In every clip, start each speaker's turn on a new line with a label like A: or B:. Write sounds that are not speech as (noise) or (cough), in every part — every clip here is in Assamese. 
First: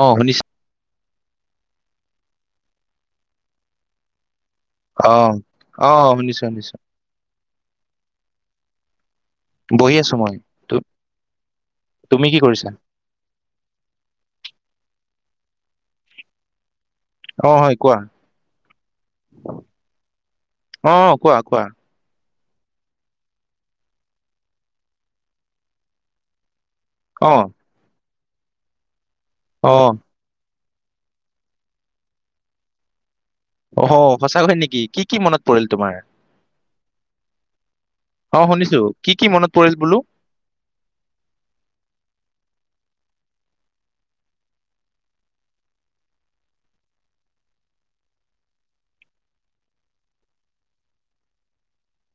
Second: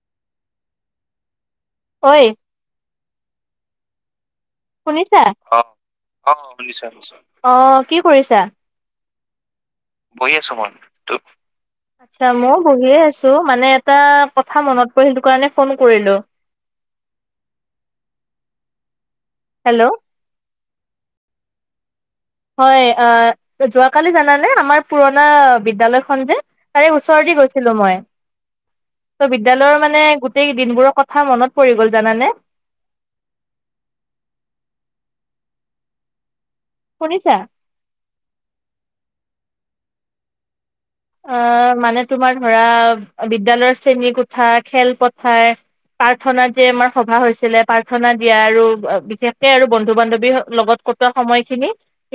A: অ শুনিছা
B: ঐ
A: অ
B: শুনিছা অ শুনিছো শুনিছো অ কি কৰিছা বহি আছো মই তু
A: তুমি কি
B: মইয়ো
A: কৰিছা
B: বহিয়ে আছো মানে এটা কথা মনত পৰিল তো সেইকাৰণে ফোন কৰিলো
A: অহ হয় কোৱা
B: হেল্ল'
A: অহ কোৱা কোৱা
B: হয় অহ যোৱাকালি জানানে আমাৰ পুৰণা বিদ্যালয়খন যে তাৰে
A: অ
B: ওচৰেদি গৈছিলো মই ত
A: অ
B: বিদ্যালয়ৰ মানে গোটেই দিনবোৰৰ কথা মনত পৰি গ'ল জানানে
A: অ সঁচাকৈ নেকি কি কি মনত পৰিল তোমাৰ
B: শুনিছা
A: অ শুনিছো কি কি মনত পৰিল বোলো
B: অ মানে তোমাৰ ধৰা, বিদ্যালয়ৰ শ্ৰেণী কোঠা, খেল পথাৰ, প্ৰাৰ্থনা যে আমাৰ সভা হৈছিলে প্ৰাৰ্থনা দিয়া আৰু বিশেষকে আৰু বন্ধু বান্ধৱী লগত কটোৱা সময়খিনি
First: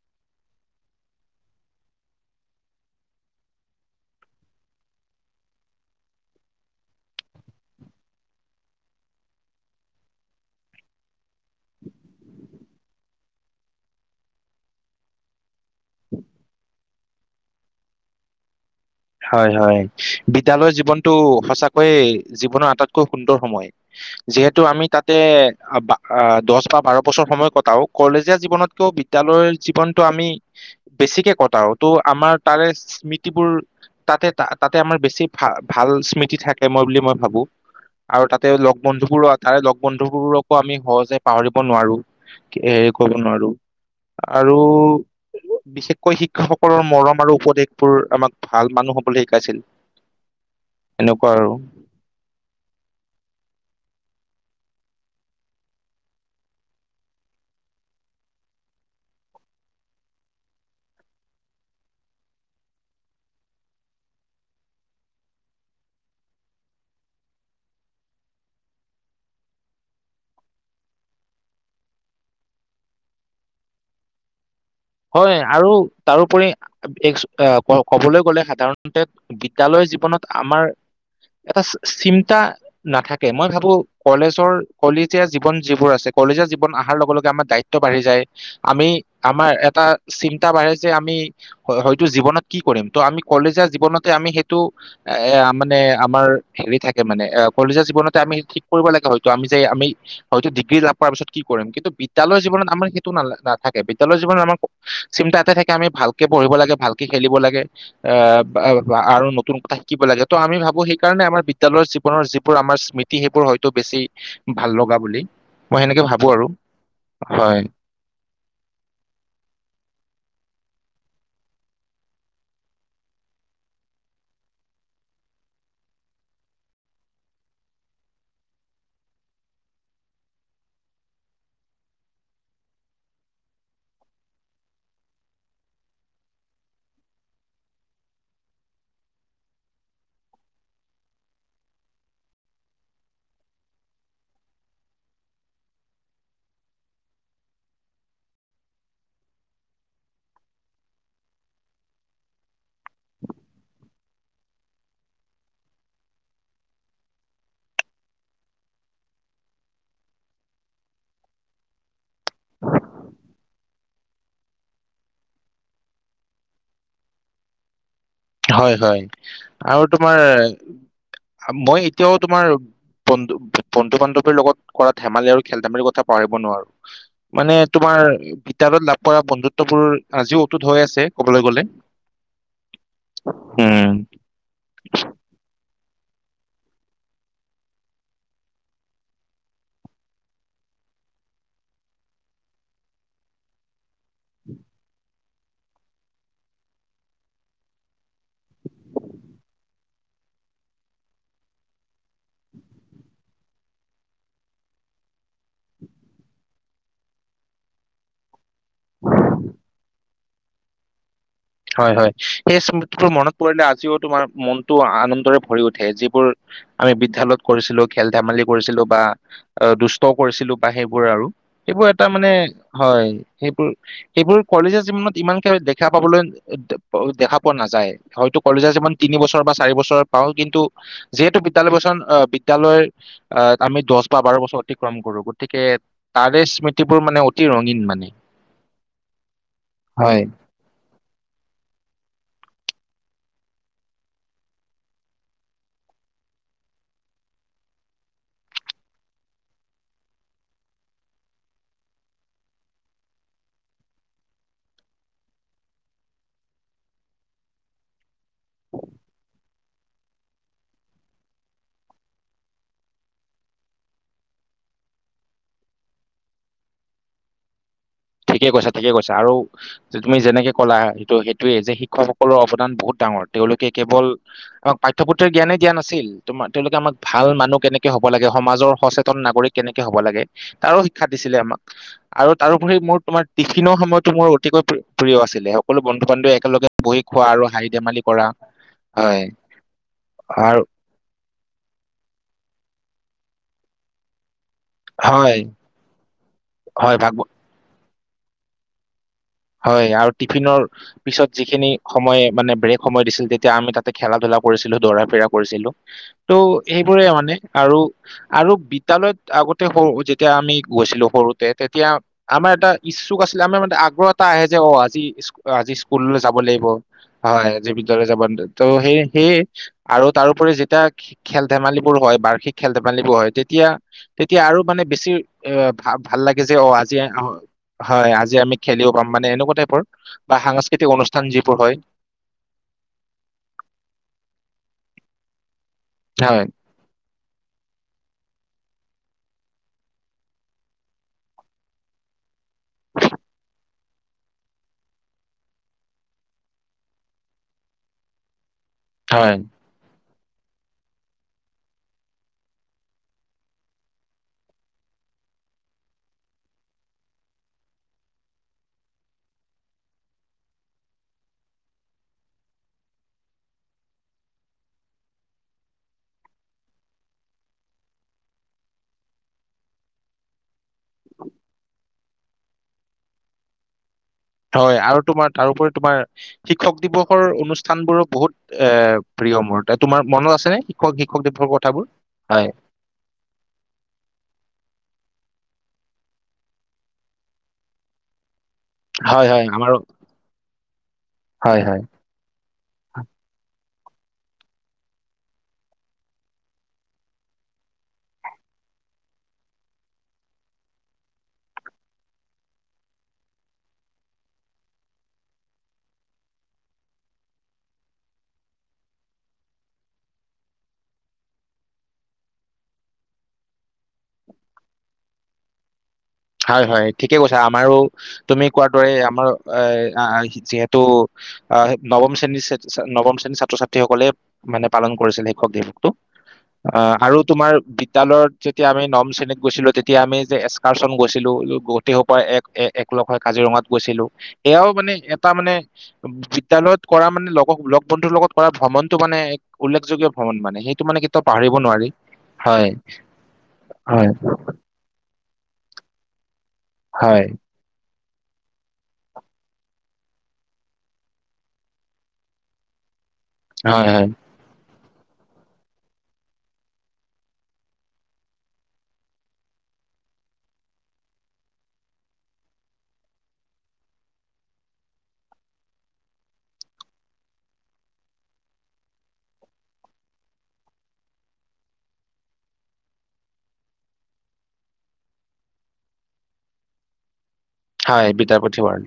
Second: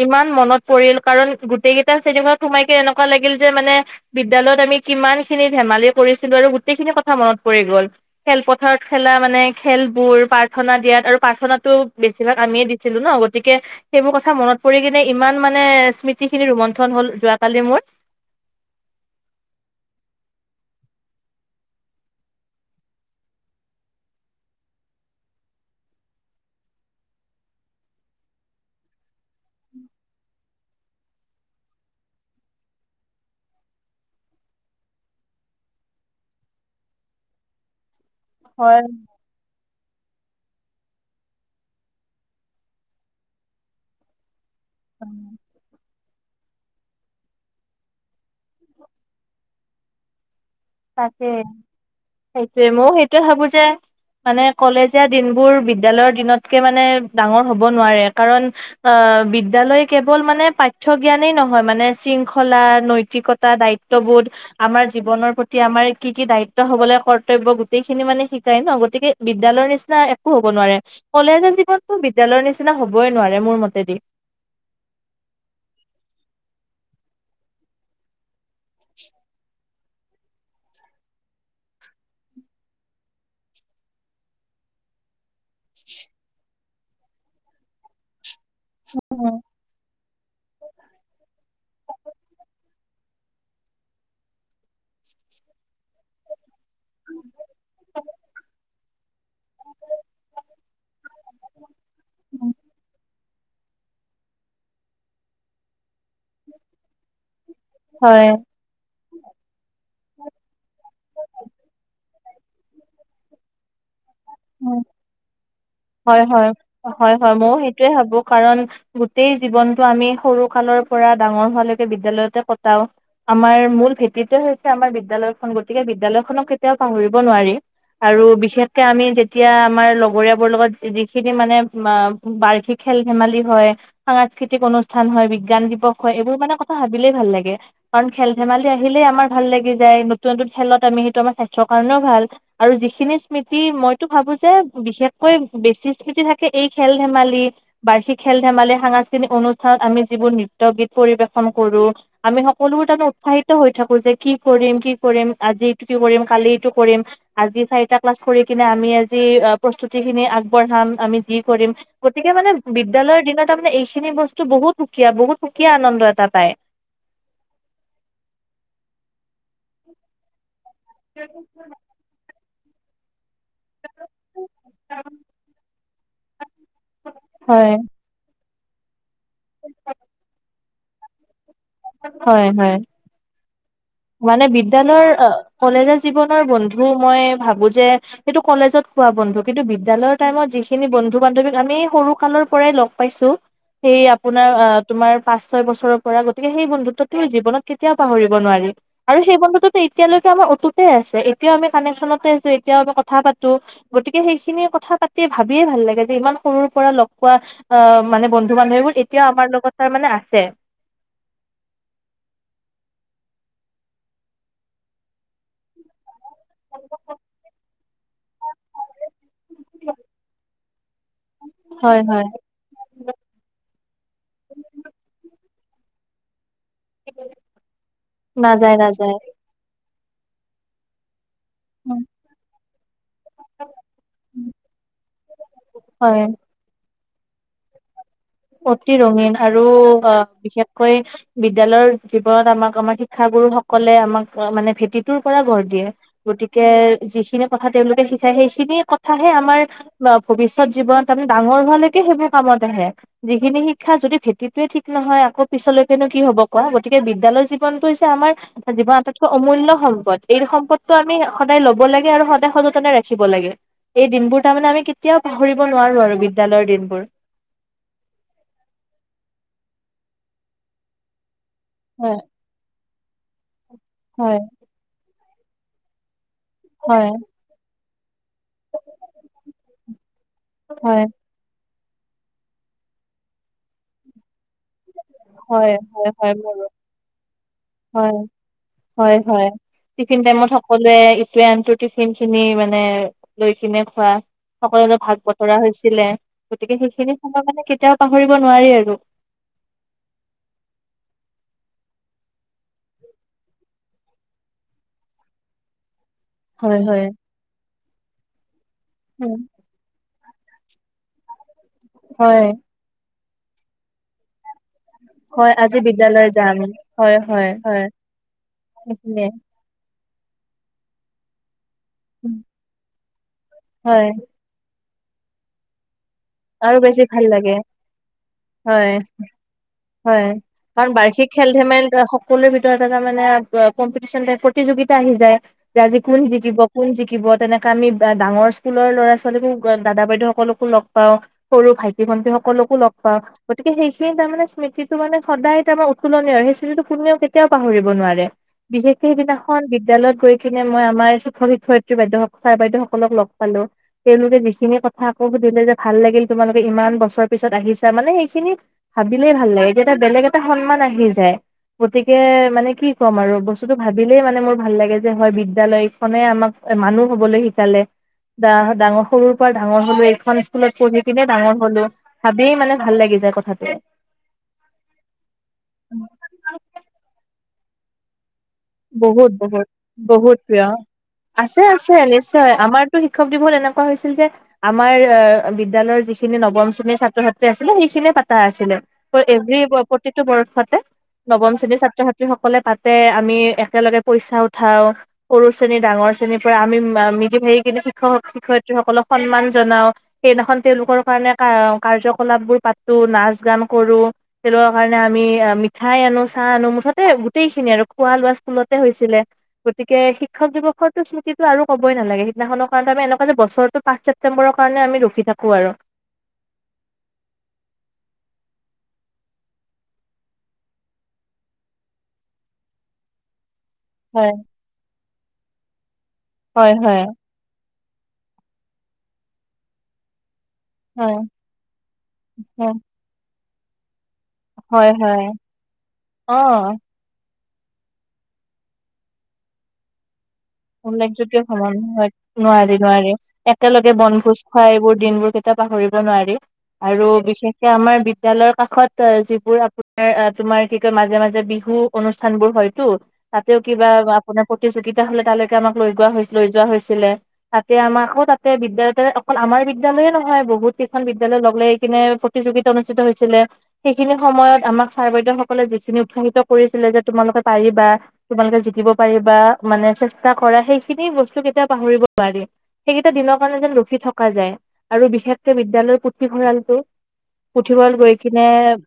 B: ইমান মনত পৰিল কাৰণ গোটেই কেইটা শ্ৰেণী কোঠাত সোমাই এনেকোৱা লাগিল যে মানে বিদ্যালয়ত আমি কিমান খিনি ধেমালি কৰিছিলো আৰু গোটেইখিনি কথা মনত পৰি গ'ল খেলপথাৰত খেলা মানে খেলবোৰ প্ৰাৰ্থনা দিয়াত আৰু প্ৰাৰ্থনাটো বেছিভাগ আমিয়ে দিছিলো ন গতিকে সেইবোৰ কথা মনত পৰি কিনে ইমান মানে স্মৃতিখিনি ৰুমন্থন হ'ল যোৱ কালি মোৰ
A: হয় হয় বিদ্যালয়ৰ জীৱনতটো সঁচাকৈয়ে জীৱনৰ আটাইতকৈ সুন্দৰ সময় যিহেতু আমি তাতে দহ বা বাৰ বছৰ সময় কটাও কলেজীয়া জীৱনতকেও বিদ্যালয়ৰ জীৱনটো আমি বেছিকে কটাও ত' আমাৰ তাৰে স্মৃতিবোৰ তাতে ত তাতে আমাৰ বেছি ভাল ভাল স্মৃতি থাকে মই বুলি মই ভাবো আৰু তাতে লগ
B: হয়
A: বন্ধু বোৰো তাৰে লগ বন্ধুবোৰকো আমি সহজে পাহৰিব নোৱাৰো হেৰি কৰিব নোৱাৰো আৰু বিশেষকৈ শি শিক্ষক সকলৰ মৰম আৰু উপদেশ বোৰ আমাক ভাল মানুহ হ'বলে শিকাইছিল এনেকুৱা
B: তাকে
A: আৰু
B: সেইটোৱে ময়ো সেইটোয়ে ভাবো যে মানে কলেজীয়া দিনবোৰ বিদ্যালয়ৰ দিনতকে মানে ডাঙৰ হ'ব নোৱাৰে কাৰণ আহ বিদ্যালয় কেৱল মানে পাঠ্য জ্ঞানেই নহয় মানে শৃংখলা নৈতিকতা দায়িত্ববোধ আমাৰ জীৱনৰ প্ৰতি প্ৰতি আমাৰ কি কি দায়িত্ব হ'ব লাগে কৰ্তব্য গোটেইখিনি মানে শিকাই ন গতিকে বিদ্যালয়ৰ নিচিনা একো হ'ব নোৱাৰে কলেজীয়া জীৱনতো বিদ্যালয়ৰ নিচিনা হ'বই নোৱাৰে মোৰ মতেদি
A: হয় আৰু তাৰোপৰি ক'বলৈ গ'লে সা সাধাৰণতে বিদ্যালয় জীৱনত আমাৰ এটা চিন্তা নাথাকে মই ভাবোঁ কলেজৰ কলেজীয়া জীৱন যিবোৰ আছে কলেজৰ ৱন আহাৰ লগে লগে আমাৰ দায়িত্ব বাঢ়ি যায় আমি আমাৰ এটা চিন্তা বাঢ়ে যে আমি হয়তো জীৱনত কি কৰিম ত আমি কলেজীয়া জীৱনতে আমি সেইটো এ মানে আমাৰ হেৰি থাকে মানে কলেজীয়া জীৱনতে আমি ঠিক কৰিব লাগে হয়তো আমি যে আমি হয়তো ডিগ্ৰী লাভ কৰাৰ পিছত কি কৰিম কিন্তু বিদ্যালয় জীৱনত আমাৰ সেইটো ন নাথাকে। বিদ্যালয় জীৱনত আমাৰ চিন্তাতে থাকে আমি ভাল কে পঢ়িব লাগে ভালকে খেলিব লাগে অ
B: হয়
A: বা আৰু নতুন কথা শিকিব লাগে ত' আমি ভাবো সেইকাৰণে আমাৰ বিদ্যালয়ৰ জীৱনৰ যিবোৰ আমাৰ স্মৃতি সেইবোৰ হয়তো বেছি ভাল
B: উম
A: লগা বুলি মই সেনেকে
B: হয়
A: ভাবো আৰু
B: হয় হয় হয় ময়ো সেইটোয়ে ভাবোঁ কাৰণ গোটেই জীৱন আমি সৰুকালৰ পৰা ডাঙৰ হোৱালৈকে বিদ্যালয়তে কটাও আমাৰ মূল ভেটিটোৱে হৈছে আমাৰ বিদ্যালয়খন গতিকে বিদ্যালয়খনক কেতিয়াও পাহৰিব নোৱাৰি আৰু বিশেষকে আমি যেতিয়া আমাৰ লগৰীয়া বোৰ লগত যিখিনি মানে বাৰ্ষিক খেল ধেমালি হয় সাংস্কৃতিক অনুষ্ঠান হয় বিজ্ঞান দিৱস হয় এইবোৰ মানে কথা ভাবিলেই ভাল লাগে কাৰণ খেল ধেমালি আহিলেই আমাৰ ভাল লাগি যায় নতুন নতুন খেলত আমি সেইটো আমাৰ স্বাস্থ্যৰ কাৰণেও ভাল আৰু যিখিনি স্মৃতি মইতো ভাবোঁ যে বিশেষকৈ বেছি স্মৃতি থাকে এই খেল ধেমালি বাৰ্ষিক খেল ধেমালি সাংস্কৃতিক অনুষ্ঠানত আমি যিবোৰ নৃত্য গীত পৰিৱেশন কৰোঁ আমি সকলোবোৰ তাৰমানে উৎসাহিত হৈ থাকো যে কি কৰিম কি কৰিম আজি এইটো কি কৰিম কালি এইটো কৰিম আজি চাৰিটা ক্লাছ কৰি কিনে আমি আজি প্ৰস্তুতি খিনি আগ পঢ়াম, আমি যি কৰিম গতিকে মানে বিদ্যালয়ৰ দিনত তাৰ মানে এইখিনি বস্তু বহুত সুকীয়া বহুত সুকীয়া আনন্দ এটা পায়।
A: হয় হয় আৰু তোমাৰ মই এতিয়াও তোমাৰ বন্ধু বন্ধু বান্ধৱীৰ লগত কৰা ধেমালি আৰু খেল ধেমালিৰ কথা পাৰিব নোৱাৰো মানে
B: হয়
A: তোমাৰ তাৰ পৰা (unintelligible) পৰা বন্ধুত্ববোৰ আজিও ত হৈ আছে ক'বলে গ'লে
B: হয় হয়
A: উম
B: মানে বিদ্যালয়ৰ অ কলেজ জীৱনৰ বন্ধু মই ভাবোঁ যে সেইটো কলেজত পোৱা বন্ধু কিন্তু বিদ্যালয়ৰ টাইমত যিখিনি বন্ধু বান্ধৱীক আমি সৰু কালৰ পৰাই লগ পাইছোঁ সেই আপোনাৰ তোমাৰ পাঁচ ছয় বছৰৰ পৰা গতিকে সেই বন্ধুত্বটো জিৱনত কেতিয়াও পাহৰিব নোৱাৰি। আৰু সেই বন্ধুত্বটো এতিয়ালৈকে আমাৰ অতুতে আছে এতিয়াও আমি কানেকচনতে আছোঁ এতিয়াও আমি কথা পাতো গতিকে সেইখিনি কথা পাতি ভাবিয়ে ভাল লাগে যে ইমান সৰুৰ পৰা লগ পোৱা মানে বন্ধু বন্ধু বান্ধৱীবোৰ এতিয়াও আমাৰ লগত তাৰ মানে আছে
A: হয় হয় সেই স্মৃতিবোৰ মনত পৰিলে আজিও তোমাৰ মনটো আনন্দৰে ভৰি উঠে যিবোৰ আমি বিদ্যালয়ত কৰিছিলো খেল ধেমালি কৰিছিলো বা দুষ্টও কৰিছিলো বা সেইবোৰ আৰু সেইবোৰ
B: হয়
A: এটা মানে, হয় সেইবোৰ সেইবোৰ কলেজীয়া জীৱনত ইমানকে। সেয়া পাবলৈ। ় (unintelligible) দেখা পোৱা নাযায় হয়তো
B: নাযায়
A: কলেজীয়া জীৱন
B: নাযায়
A: তিনি বছৰ বা চাৰি বছৰ। পাও কিন্তু যিহেতু বিদ্যালয় বছন বিদ্যালয়ৰ অ আমি দহ বা বাৰ বছৰ অতিক্ৰম কৰো গতিকে
B: হয়
A: তাৰে স্মৃতি তোৰ মানে অতি ৰঙীন মানে।
B: অতি ৰঙীন আৰু অ
A: হয়
B: বিশেষকৈ বিদ্যালয় জীৱনত আমাক আমাৰ শিক্ষাগুৰুসকলে আমাক মানে ভেটিটোৰ পৰা গঢ় দিয়ে গতিকে যিখিনি কথা তেওঁলোকে শিকায় সেইখিনি কথাহে আমাৰ ভৱিষ্যত জীৱনত আম ডাঙৰ হোৱালৈকে সেইবোৰ কামত আহে। যিখিনি শিক্ষা যদি ভেটিটোৱে ঠিক নহয় আকৌ পিছলৈকেনো কি হব কোৱা গতিকে বিদ্যালয় জীৱনটো হৈছে আমাৰ। এ জীৱনটাইতকৈ অমূল্য সম্পদ এই সম্পদটো আমি সদায় ল'ব লাগে আৰু সদায় সযতনে ৰাখিব লাগে এই দিনবোৰ তাৰমানে আমি কেতিয়াও পাহৰিব নোৱাৰো আৰু বিদ্যালয়ৰ দিনবোৰ।
A: ঠিকে কৈছা ঠিকে কৈছা আৰু তুমি যেনেকে ক'লা সেইটো সেই সেইটো যে
B: হয়
A: শিক্ষকসকলৰ অৱদান বহুত। ডাঙৰ তেওঁলোক কেৱল
B: হয়
A: পাঠ্যপ্ৰ জ্ঞানে দিয়া নাছিল তোমাৰ তেওঁলোকে আম
B: হয়
A: ভাল মানুহ কেনেকে হব লাগে সমাজৰ সচেতন নাগৰিক কেনেকে হ'ব লাগে তাৰো
B: হয়,
A: শিক্ষা দিছিলে আমাক। আৰু তাৰোপৰি মোৰ তোমাৰ টিফিনৰ সময়তো মোৰ অতিকৈ প্ৰ প্ৰিয় আছিলে
B: হয়,
A: সকলো বন্ধু
B: হয়, হয়,
A: বান্ধৱে
B: মোৰো
A: একেলগে বহি খোৱা আৰু শাৰীত
B: হয় হয় হয় টিফিন টাইমত
A: আৰু
B: সকলোৱে (unintelligible) সকলো ভাগ
A: হয়
B: বতৰা হৈছিলে গতিকে
A: হয় ভাগ
B: সেইখিনি
A: ব-
B: সময় মানে কেতিয়াও পাহৰিব নোৱাৰি আৰু
A: হয় আৰু টিফিনৰ পিছত যিখিনি সময় মানে ব্ৰেক সময় দিছিল তেতিয়া আমি তাতে খেলা ধূলা কৰিছিলো দৌৰা ফিৰা কৰিছিলো। ত'
B: হয়, হয়,
A: এইবোৰেই মানে আৰু আৰু বিত বিদ্যালয়ত
B: উম,
A: আগতে সৰু যেতিয়া আমি গৈছিলো সৰুতে তেতিয়া
B: হয়,
A: আমাৰ এটা ইচ্ছুক আছে। আমাৰ মানে আগ্ৰ আহে যে ক আজি আজি স্কুললৈ যাব লাগিব হয় আজি বিদ্যালয় যাব ত সেই
B: সেইখিনিয়ে
A: সেয়ে আৰু তাৰোপৰি যেতিয়া খেল ধেমালিবোৰ হয় বাৰ্ষিক খেল ধেমালিবোৰ হয় তেতিয়া
B: হয়
A: তেতিয়া আৰু মানে বেছি এ ভাব ভাল লাগে যে অ
B: আৰু
A: আজি
B: বেছি ভাল লাগে
A: হয় আজি আমি খেলিও-
B: হয়। হয় কাৰণ বাৰ্ষিক, খেল
A: যিবোৰ হয়
B: ধেমেল সকলোৰে ভিতৰত এটা মানে কম্পিটিচন, প্ৰতি সযোগিতা আহি যায় আজি কোন
A: হয়
B: জিকিব কোন জিকিব তেনেকে আমি ডাৰ স্কুলৰ ল'ৰা ছোৱালীকো দাদা বাইদেউ সকলকো লগ পাওঁ সৰু ভাইটি ভন্টি সকলকো লগ পাওঁ গতিকে সেইখিনি তাৰমানে স্মৃতিটো, মানে সদায় তাৰমান উতুলনীয় আৰু সেই স্মৃতিটো কোনেও কেতিয়াও পাহৰিব নোৱাৰে। বিশেষকে
A: হয়
B: সেইদিনাখন বিদ্যালয় কৰি কিনে মই আমাৰ শিক্ষয়ত্ৰী বাইেউ ছাৰ বাইদেউ সকলক লগ পালো তেওঁলোকে যিখিনি কথা আকৌ সুধিলে যে ভাল লাগিল তোমালোকে ইমান বছৰ পিছত আহিছা মানে সেইখিনি ভাবিলেই ভাল লাগে এতিয়া এ বেলেগ এটা সন্মান আহি যায় গতিকে মানে কি ক'ম আৰু বস্তুতটো ভাবিলেই মানে মোৰ ভাল লাগে যে হয় বিদ্যালয়খনে আমাক মানুহ হবলৈ শিকালে বা ডাঙৰ সৰুৰ পৰা ডাঙৰ হলেও এইখন স্কুলত পঢ়ি কিনে ডাঙৰ হলো ভাবিয়েই মানে ভাল লাগি যায় কথাটো
A: হয় আৰু তোমাৰ তাৰোপৰি তোমাৰ শিক্ষক দিৱসৰ অনুষ্ঠান স্থানবোৰো বহুত- এ
B: বহুত
A: প্ৰিয় মোৰ
B: বহুত
A: তা- তোমাৰ মনত
B: বহুত
A: আছেনে
B: প্ৰিয়
A: শিক্ষক শিক্ষক দিৱসৰ
B: আছে
A: কথাবোৰ?
B: আছে
A: হয়
B: নিশ্চয় আমাৰতো শিক্ষক দিৱল এনেকুৱা হৈছিল যে আমাৰ বিদ্যালয়ৰ যিখিনিৰ নম শ্ৰেণীত ছাত্ৰ- ছাত্ৰী আছিল সেইখিনিয়ে। আছিলে
A: হয় হয়
B: এভি
A: আমাৰো
B: প্ৰতিটো বৰ্ষতে নৱম
A: হয়
B: শ্ৰেণীৰ
A: হয়
B: ছাত্ৰ -ছাত্ৰী সকলে পাতে আমি একেলগে পইচা উঠাও সৰু শ্ৰেণী ডাঙৰ শ্ৰেণীৰ পৰা আমি মিলি ভাগি কিনে শিক্ষক শিক্ষয়িত্ৰীসকলক সন্মান জনাও সেইদিনাখন তেওঁলোকৰ কাৰণে কাৰ্যকলাপবোৰ পাতো নাচ গান কৰো তেওঁলোকৰ কাৰণে আমি মিঠাই আনো চাহ আনো মুঠতে গোটেইখিনি আৰু খোৱা লোৱা। স্কুলতে হৈছিলে গতিকে শিক্ষক দিৱসৰো স্মৃতিতটো আৰু ক'বই নালাগে সিদিনাখনৰ কাৰণে আমি এনেকুৱা যে বছৰটো পাঁচ ছেপটেম্বৰৰ কাৰণে আমি ৰখি থাকো আৰু
A: হয় হয় ঠিকে কৈছো আমাৰো তুমি কোৱাৰ দৰে আমাৰ এ যিহেতু নৱম শ্ৰেণীৰ নৱম শ্ৰেণীৰ ছাত্ৰ ছাত সকলে
B: হয়
A: মানে পালন- কৰিছিল শিক্ষক দিৱক
B: হয়
A: অ
B: হয়
A: আৰু তোমাৰ লত যেতিয়া আমি নম শ্ৰেণীত গৈছিলোঁ তেতিয়া আমি যে এছ তাৰচন
B: হয়
A: গৈছে। গোটেই স পৰা এক এককলখ কাজিৰঙাত গৈছিলো। এয়াও মানে
B: হয় হয় হয়।
A: এটা মানে
B: অ
A: বিদ্যালয়ৰ কৰা মানে লগ বন্ধুৰ লগত কৰা ভ্ৰমণটো মানে এক উল্লেখযোগ্য ভ্ৰমণ মানে সেইটো মানে
B: উল্লেখ
A: কেতিয়াও
B: যোগয়
A: পাহৰিব
B: সমান
A: নোৱাৰি
B: হয়
A: হয়
B: নোৱাৰি নোৱাৰি একেলগে
A: হয়
B: বনভোজ খোৱা এইবোৰ দিনবোৰ- পাহৰিব নোৱাৰি- আৰু
A: হয়
B: বিশেষকে আমাৰ পৰিয়ালৰ কাষত যিবোৰ আপোনাৰ তোমাৰ কি কয় মাজে মাজে বিহু অনুষ্ঠান বোৰ হয়তটো। তাতেও কিবা
A: হয় হয়
B: আপোনাৰ প্ৰতিযো তিতিযা হলে তাৰলে আমাক লৈ যোৱা লৈ যোৱা হৈছিলে তাতে আমাকো তাতে বিদ্যালয়তে অকল আমাৰ বিদ্যালয়ে নহয় বহুত কেইখন বিদ্য়ালয় লগ লাই এই কিনে প্ৰতিযোগিতা অনুষ্ঠিত হৈছিলে সেইখিনি সময়ত আমাক ছাৰ বাইদেউ সকলে যিখিনি উৎসাহিত কৰিছিলে যে তোমালোকে পাৰিবা তোমালোকে জিকিব পাৰিবা মানে চে চা কৰা সেইখিনি বস্তু কেতিয়াও পাহৰিব পাৰি সেইকেইটা দিনৰ কাৰণে যেন ৰখি থকা যায় আৰু বিশেষকে বিদ্য়ালয়ৰ পুথিভঁৰালটো? পুথিভঁৰাল
A: হয়
B: গৈ কিনে।
A: বিদ্যাপথী ৱাৰল্ড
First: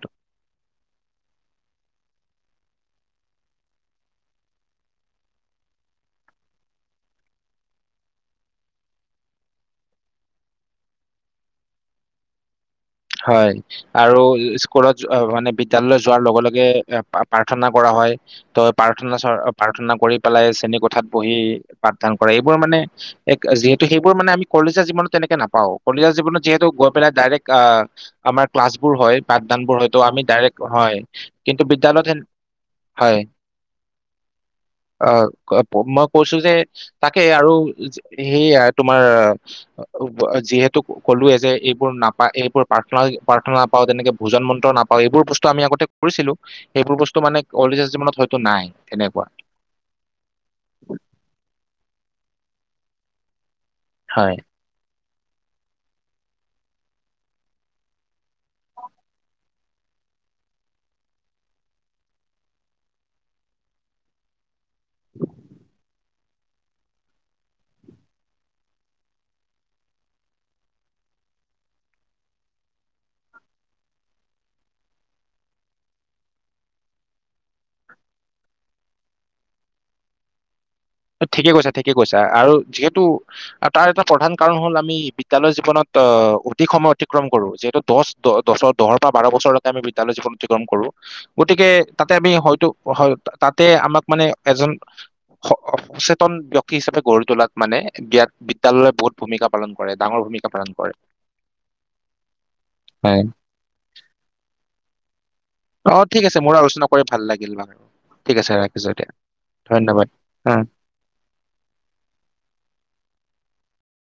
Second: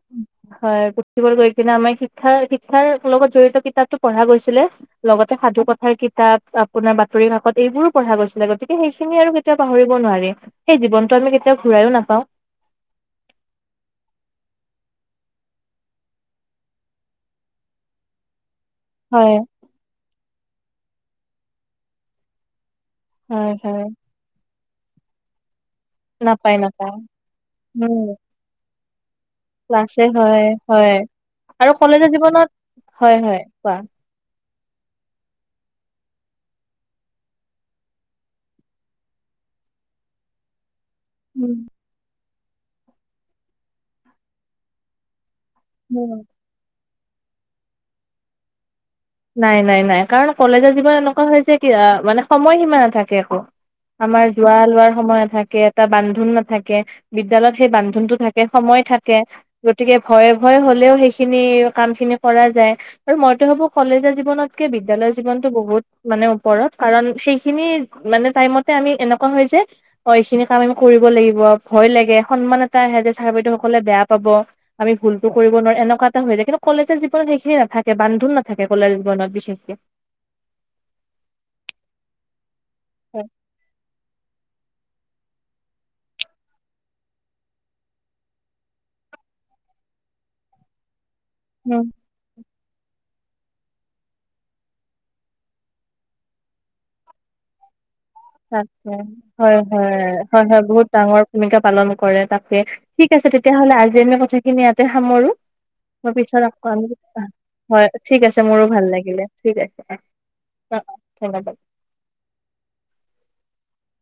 B: হয় পুথি ভঁৰাল গৈ কিনে আমাৰ শিক্ষা শিক্ষাৰ লগত জড়িত কিতাপতো পঢ়া গৈছিলে লগতে সাধু কথাৰো। কিতাপ আপোনাৰ বাতৰি কাকত এইবোৰো পঢ়া গৈছিলে গতিকে সেইখিনি আৰু কেতিয়াও পাহৰিব নোৱাৰি সেই জীৱনটো আমি কেতিয়াও ঘুৰাইও নাপাও?
A: হয় আৰু স্কুলত যোৱা মানে বিদ্যালয় যোৱাৰ লগে লগে প্ৰাৰ্থনা কৰা হয় ত। প্ৰাৰ্থনা চ
B: হয়
A: প্ৰাৰ্থনা কৰি পেলাই আছে? তেনে কোঠাত বহি পাঠদান কৰা এইবোৰ মানে। এক
B: হয় হয়
A: যিহেতু সেইবোৰ মানে আমি। কলিচে জীৱনটো তেনেকে নাপাওঁ? কলিজাৰ জীৱনটো
B: নাপায়
A: যিহেতু গৈ
B: নাপায়
A: পেলাই ডাইৰেক্ট।
B: উম
A: আমাৰ ক্লাছ। এই বোৰ হয়। পাঠদানবোৰ হয়তো
B: ক্লাছে
A: আমি
B: হয়
A: ডাইৰেক্ট
B: হয়
A: কিন্তু
B: আৰু
A: বিদ্যালয়ত
B: কলেজৰ
A: হেন-
B: জীৱনত হয় হয় কোৱা।
A: অ মই কৈছো যে তাকে আৰু সেইয়া তোমাৰ যিহেতু। ক'লোয়ে যে
B: উম,
A: এইবোৰ নাপায় এই। প্ৰাৰ্থনা প্ৰাৰ্থনাাপাওঁ তেনেকে ভোজন মন্ত্ৰ নাপাওঁ এইবোৰ বস্তু। আমি আগতে
B: উম,
A: কৰিছিলো এইবোৰ বস্তু। মানে অ কলেজৰ জীৱনত হয়তো নাই। তেনেকুৱা
B: নাই নাই নাই কাৰণ কলেজৰ জীৱনমান এনেকুৱা হৈছে কি মানে। সময় সীমা নাথাকে আকৌ। আমাৰ
A: হয়
B: যোৱা লোৱাৰ সময়ত। থাকে এটা বান্ধোন নাথাকে বিদ্যালয়ত সেই বান্ধোনতটো থাকে সময় থাকে গতিকে ভয় ভয় হলেও সেইখিনি কাম খিনি কৰা যায় আৰু মইতো ভাবো। কলেজীয়া জীৱনত। কে বিদ্যালয় জীৱনটো বহুত। মানে ওপৰত কাৰণ সেইখিনি মানে টাইমতে আমি এনেকুৱা হয় যে অ এইখিনি কাম আমি কৰিব লাগিব ভয় লাগে সন্মান এটা আহে যে চাৰ বাইদেউ সকলে বেয়া পাব আমি ভুলতো কৰিব নোৱাৰো এনেকুৱা এটা হৈ যে কিন্তু কলেজৰ জৱনত সেইখিনি নাথাকে বান্ধোন না। থাকে কলেজ জীৱনত বিশেষকে।
A: ঠিকে কৈছা ঠিকে কৈছা আৰু। যিহেতু
B: হয়
A: তাৰ এটা প্ৰধান কাৰণ হ'ল আমি। বিদ্যালয় জীৱনত আহ অধিক সময় অতিক্ৰম কৰো যিহেতু দহ দহ দৰ দহৰ পৰা বাৰ বছৰলৈকে আমি বিদ্যালয় জীৱন অতিক্ৰম কৰো। গতিকে
B: উম
A: তাতে আমি হয়তো। হয় তাতে আমাক মানে এজন। অসচেতন ব্যক্তি হিচাপে গঢ়ি তোলাত মানে। বিয়াত
B: তাক
A: বিদ্যালয়ে
B: হয়
A: বহুত ভূমিকা
B: হয়
A: পালন কৰে
B: হয়
A: ডাঙৰ
B: হয়
A: ভূমিকা
B: হয়
A: পালন
B: বহুত
A: কৰে
B: ডাঙৰ ভূমিকা পালন কৰে তাকে ঠিক
A: হয়
B: আছে তেতিয়াহলে আজি আ কথাখিনি। সামৰো?
A: অ
B: মই
A: ঠিক আছে
B: পিছত
A: মোৰ
B: আকম
A: আলোচনা কৰি ভাল লাগিল বাৰু
B: হয় ঠিক আছে মোৰো ভাল লাগিলে ঠিক আছে অ অ অ ধন্যবাদ।